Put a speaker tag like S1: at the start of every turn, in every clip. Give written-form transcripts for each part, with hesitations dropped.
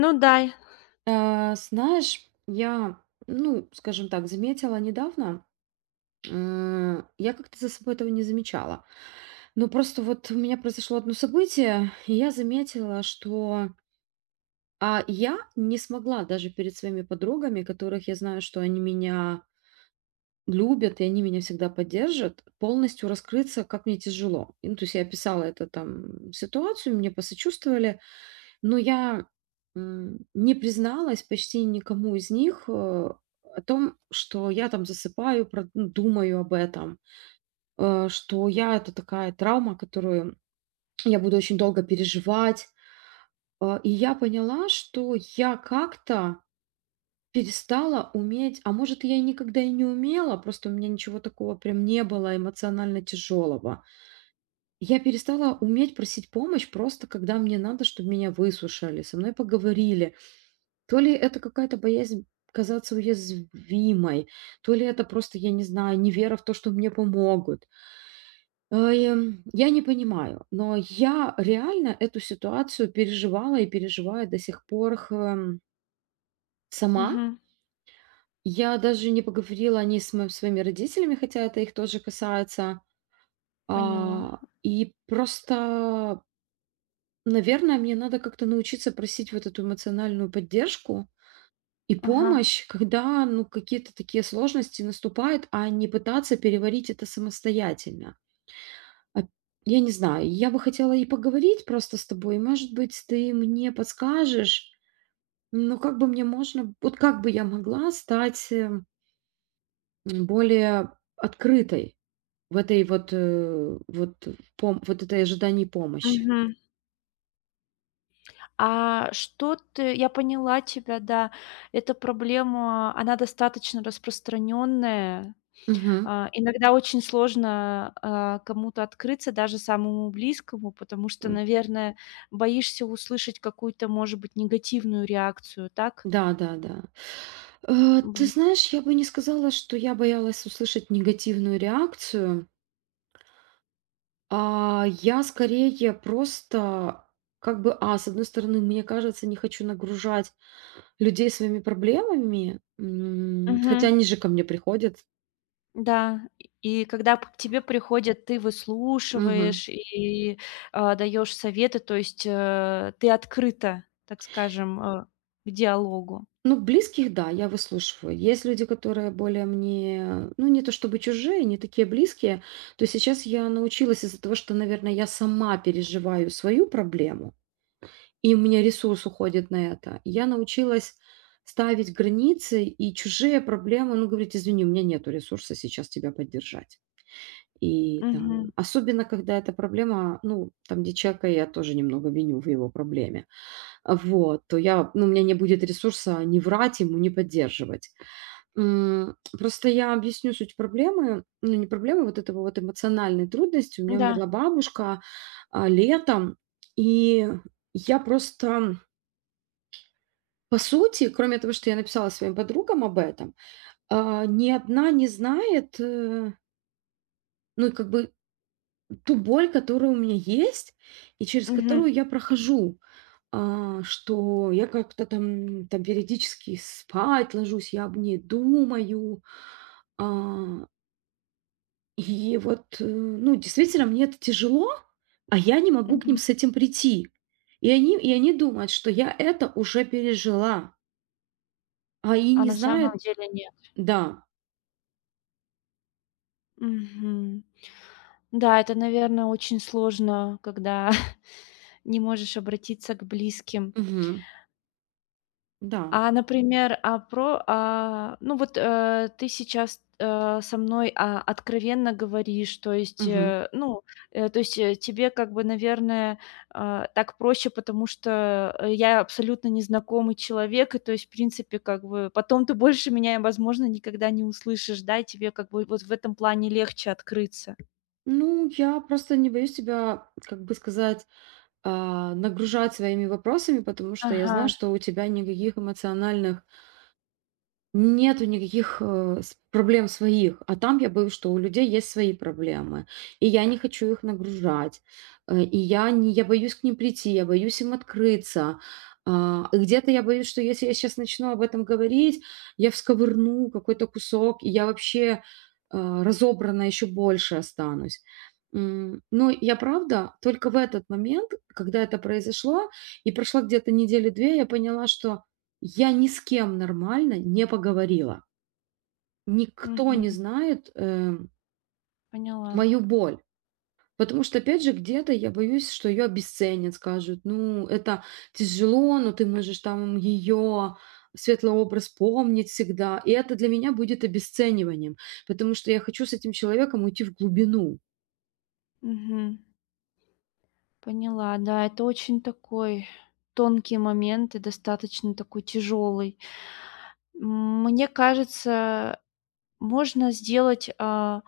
S1: Ну да,
S2: Э, знаешь, я, ну, скажем так, заметила недавно, я как-то за собой этого не замечала. Но просто вот у меня произошло одно событие, и я заметила, что я не смогла даже перед своими подругами, которых я знаю, что они меня любят, и они меня всегда поддержат, полностью раскрыться, как мне тяжело. То есть я описала это там ситуацию, мне посочувствовали, Но я, не призналась почти никому из них, о том, что я там засыпаю, про думаю об этом, это такая травма, которую я буду очень долго переживать. И я поняла, что я как-то перестала уметь, а может, я и никогда и не умела, просто у меня ничего такого прям не было эмоционально тяжелого. Я перестала уметь просить помощь просто когда мне надо, чтобы меня выслушали, со мной поговорили. То ли это какая-то боязнь казаться уязвимой, то ли это просто, я не знаю, невера в то, что мне помогут. Я не понимаю, но я реально эту ситуацию переживала и переживаю до сих пор сама.
S1: мгм,
S2: Я даже не поговорила о ней с своими родителями, хотя это их тоже касается.
S1: поняла.
S2: И просто, наверное, мне надо как-то научиться просить вот эту эмоциональную поддержку, и
S1: Ага,
S2: помощь, когда, ну, какие-то такие сложности наступают, а не пытаться переварить это самостоятельно. А, я не знаю, я бы хотела и поговорить просто с тобой. Может быть, ты мне подскажешь, ну, как бы мне можно, я могла стать, более открытой в этой вот, э, вот пом вот этой ожидании помощи?
S1: мгм. А что ты я поняла тебя, да. Эта проблема, она достаточно распространенная.
S2: Мгм.
S1: Иногда очень сложно, кому-то открыться, даже самому близкому, потому что,
S2: М.
S1: наверное, боишься услышать какую-то, может быть, негативную реакцию, так?
S2: Да, да, да. Ты
S1: Мгм.
S2: знаешь, я бы не сказала, что я боялась услышать негативную реакцию. Я скорее просто как бы, с одной стороны, мне кажется, не хочу нагружать людей своими проблемами, хотя
S1: Мгм.
S2: они же ко мне приходят.
S1: Да, и когда п к тебе приходят, ты
S2: Мгм.
S1: выслушиваешь и, даёшь советы, то есть, ты открыта, так скажем, к диалогу.
S2: Ну, близких, да, я выслушиваю. Есть люди, которые более мне, ну, не то чтобы чужие, не такие близкие. То есть сейчас я научилась из-за того, что, наверное, я сама переживаю свою проблему. И у меня ресурс уходит на это. Я научилась ставить границы и чужие проблемы, ну, говорить, извини, у меня нету ресурса сейчас тебя поддержать. И там,
S1: Мгм.
S2: особенно когда эта проблема, ну, там, где человека я тоже немного виню в его проблеме, то я, ну, у меня не будет ресурса не врать ему, не поддерживать. Просто я объясню суть проблемы, ну, не проблемы, вот этого вот эмоциональной трудности. У меня
S1: Да.
S2: умерла бабушка летом, и я просто по сути, кроме того, что я написала своим подругам об этом, ни одна не знает, ну, и как бы ту боль, которая у меня есть и через
S1: Мгм.
S2: которую я прохожу. Что я как-то там, там периодически спать ложусь, я об ней думаю. А, ну, действительно, мне это тяжело, а я не могу к ним
S1: Мгм.
S2: с этим прийти. И они думают, что я это уже пережила, и
S1: А
S2: не
S1: на самом
S2: знают,
S1: деле нет.
S2: да.
S1: Мгм. Да, это, наверное, очень сложно, когда не можешь обратиться к близким.
S2: Мгм. Да.
S1: Например, ну вот, ты сейчас, со мной, откровенно говоришь, то есть,
S2: Мгм.
S1: то есть, тебе как бы, наверное, так проще, потому что, я абсолютно незнакомый человек, и то есть, в принципе, как бы потом ты больше меня, возможно, никогда не услышишь, да, и тебе как бы вот в этом плане легче открыться.
S2: Ну, я просто не боюсь тебя, как бы сказать, нагружать своими вопросами, потому что я
S1: Ага,
S2: знаю, что у тебя никаких эмоциональных нету никаких, э, с проблем своих, а там я боюсь, что у людей есть свои проблемы, и я не хочу их нагружать, э, и я не я боюсь к ним прийти, я боюсь им открыться. И где-то я боюсь, что если я сейчас начну об этом говорить, я всковырну какой-то кусок, и я вообще, разобрана еще больше останусь. Но я правда только в этот момент, когда это произошло и прошло где-то недели 2, я поняла, что я ни с кем нормально не поговорила. Никто не
S1: мгм,
S2: знает,
S1: поняла,
S2: мою боль. Потому что, опять же, где-то я боюсь, что ее обесценят, скажут, ну, это тяжело, но ты можешь там ее светлый образ помнить всегда. И это для меня будет обесцениванием, потому что я хочу с этим человеком уйти в глубину.
S1: мгм. Поняла, да, это очень такой тонкий момент и достаточно такой тяжелый. Мне кажется, можно сделать,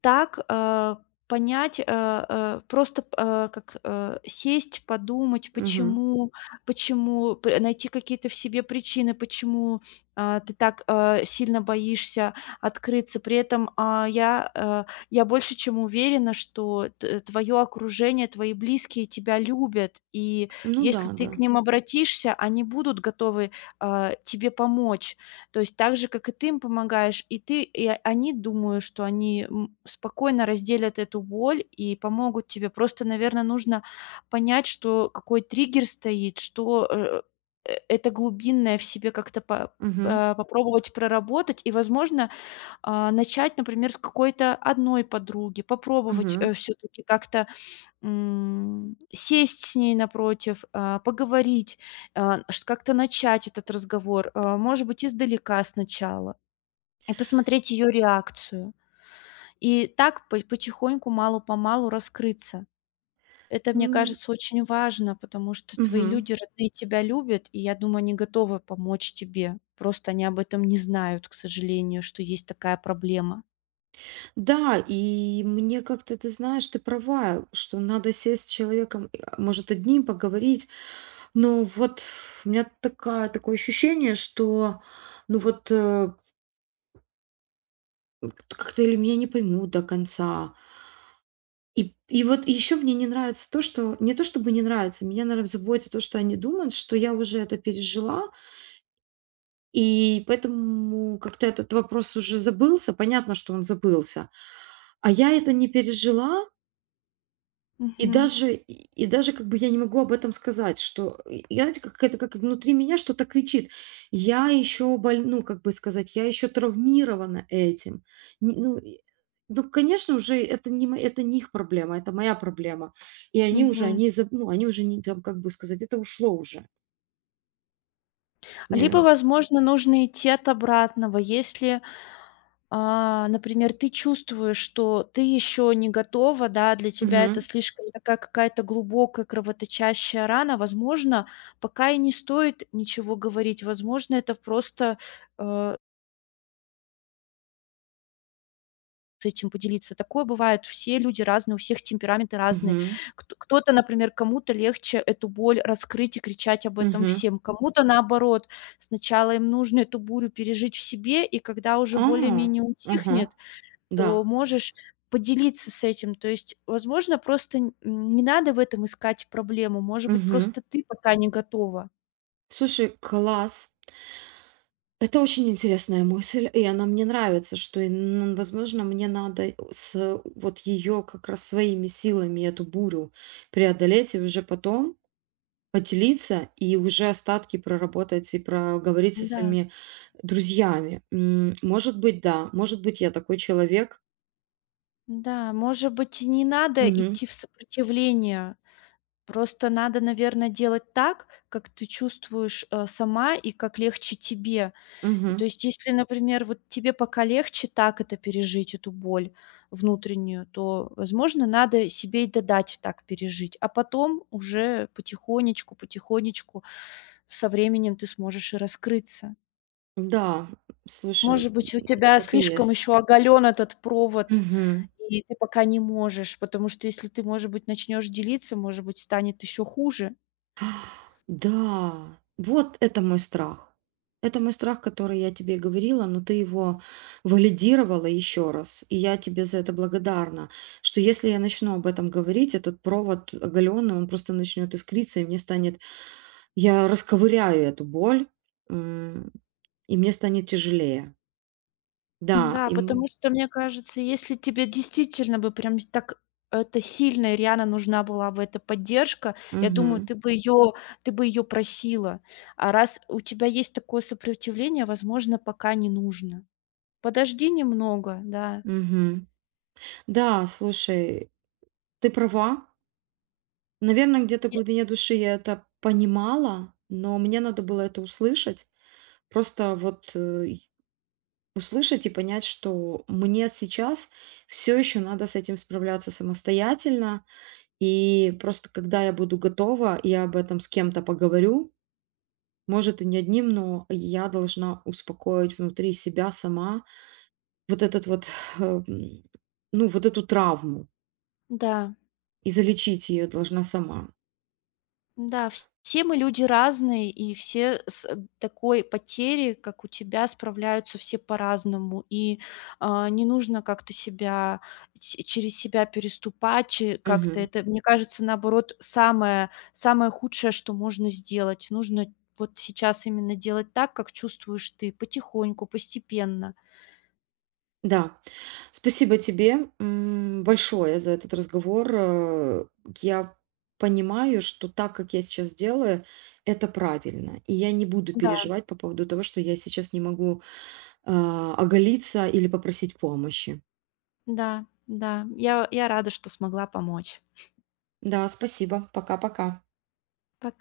S1: так, понять, просто, как, сесть, подумать,
S2: Мгм.
S1: почему почему, п найти какие-то в себе причины, почему, ты так, сильно боишься открыться. При этом, я больше чем уверена, что твое окружение, твои близкие тебя любят, и
S2: Ну да,
S1: если ты
S2: да.
S1: к ним обратишься, они будут готовы, тебе помочь. То есть так же, как и ты им помогаешь, они думают, что они, спокойно разделят эту боль и помогут тебе. Просто, наверное, нужно понять, что какой триггер стоит, что, это глубинное в себе как-то
S2: Мгм.
S1: попробовать проработать и, возможно, начать, например, с какой-то одной подруги, попробовать,
S2: Мгм.
S1: все таки как-то, сесть с ней напротив, поговорить, а, ш как-то начать этот разговор, может быть, издалека сначала, и посмотреть ее реакцию. И так по потихоньку, мало-помалу раскрыться. Это, мне
S2: М,
S1: кажется, очень важно, потому что твои
S2: Мгм.
S1: люди родные тебя любят, и я думаю, они готовы помочь тебе. Просто они об этом не знают, к сожалению, что есть такая проблема.
S2: Да, и мне как-то, ты знаешь, ты права, что надо сесть с человеком, и, может, одним поговорить. Но вот у меня такое ощущение, что, ну вот, э, как-то или меня не поймут до конца. Еще мне не нравится то, что не то, чтобы не нравится, меня, наверное, заботит то, что они думают, что я уже это пережила, и поэтому как-то этот вопрос уже забылся. Понятно, что он забылся. А я это не пережила,
S1: Мгм,
S2: и даже как бы я не могу об этом сказать, что и я, знаете, как это, как внутри меня что-то кричит. Я еще боль Ну, как бы сказать, я еще травмирована этим. Н ну и Ну, конечно, уже это не их проблема, это моя проблема.
S1: мгм.
S2: Они заб ну, они уже не там, как бы сказать, это ушло уже. Не
S1: Либо, возможно, нужно идти от обратного. Если, А, например, ты чувствуешь, что ты еще не готова, да, для тебя это
S2: Мгм.
S1: слишком такая какая-то глубокая кровоточащая рана, возможно, пока и не стоит ничего говорить, возможно, это просто, э, с этим поделиться. Такое бывает, все люди разные, у всех темпераменты разные.
S2: Мгм.
S1: Кто-то, например, кому-то легче эту боль раскрыть и кричать об этом
S2: Мгм.
S1: всем, кому-то наоборот. Сначала им нужно эту бурю пережить в себе, и когда уже
S2: А.
S1: более-менее
S2: Ага.
S1: утихнет,
S2: Да.
S1: то можешь поделиться с этим. То есть, возможно, просто н не надо в этом искать проблему. Может быть,
S2: Мгм.
S1: просто ты пока не готова.
S2: Слушай, класс. Это очень интересная мысль, и она мне нравится, возможно, мне надо с вот ее как раз своими силами эту бурю преодолеть и уже потом поделиться и уже остатки проработать и проговорить со
S1: Да,
S2: своими друзьями. Может быть, да, может быть, я такой человек.
S1: да, может быть, и не надо
S2: Мгм.
S1: идти в сопротивление. Просто надо, наверное, делать так, как ты чувствуешь, сама и как легче тебе. И то
S2: Мгм.
S1: есть, если, например, вот тебе пока легче так это пережить, эту боль внутреннюю, то, возможно, надо себе и додать так пережить, а потом уже потихонечку, потихонечку со временем ты сможешь и раскрыться.
S2: Да, слушай,
S1: Может быть, у тебя
S2: так и
S1: слишком
S2: есть.
S1: еще оголен этот провод,
S2: Мгм.
S1: и ты пока не можешь, потому что если ты, может быть, начнешь делиться, может быть, станет еще хуже.
S2: Да, вот это мой страх. Это мой страх, который я тебе говорила, но ты его валидировала еще раз. И я тебе за это благодарна, что если я начну об этом говорить, этот провод оголенный, он просто начнет искриться, и мне станет... Я расковыряю эту боль, м, и мне станет тяжелее. Да,
S1: Да
S2: им...
S1: потому что, мне кажется, если тебе действительно бы прям так это сильно и реально нужна была бы эта поддержка, я думаю,
S2: Мгм.
S1: ты бы ее просила. А раз у тебя есть такое сопротивление, возможно, пока не нужно. Подожди немного, да.
S2: Мгм. Да, слушай, ты права, наверное, где-то в
S1: И
S2: глубине души я это понимала, но мне надо было это услышать. Просто вот э, и Услышать и понять, что мне сейчас все еще надо с этим справляться самостоятельно. И просто когда я буду готова, я об этом с кем-то поговорю. Может, и не одним, но я должна успокоить внутри себя сама вот этот вот, э, м, ну, вот эту травму
S1: да.
S2: и залечить ее должна сама.
S1: Да, вс все мы люди разные, и все с такой потерей, как у тебя, справляются все по-разному. И, не нужно как-то себя ч через себя переступать, че как-то
S2: Мгм.
S1: это, мне кажется, наоборот, самое худшее, что можно сделать. Нужно вот сейчас именно делать так, как чувствуешь ты, потихоньку, постепенно.
S2: Да. Спасибо тебе, большое за этот разговор. Я понимаю, что так, как я сейчас делаю, это правильно. И я не буду
S1: Да,
S2: переживать по поводу того, что я сейчас не могу, оголиться или попросить помощи.
S1: да, да. Я рада, что смогла помочь.
S2: Да, спасибо. Пока-пока.
S1: Пока.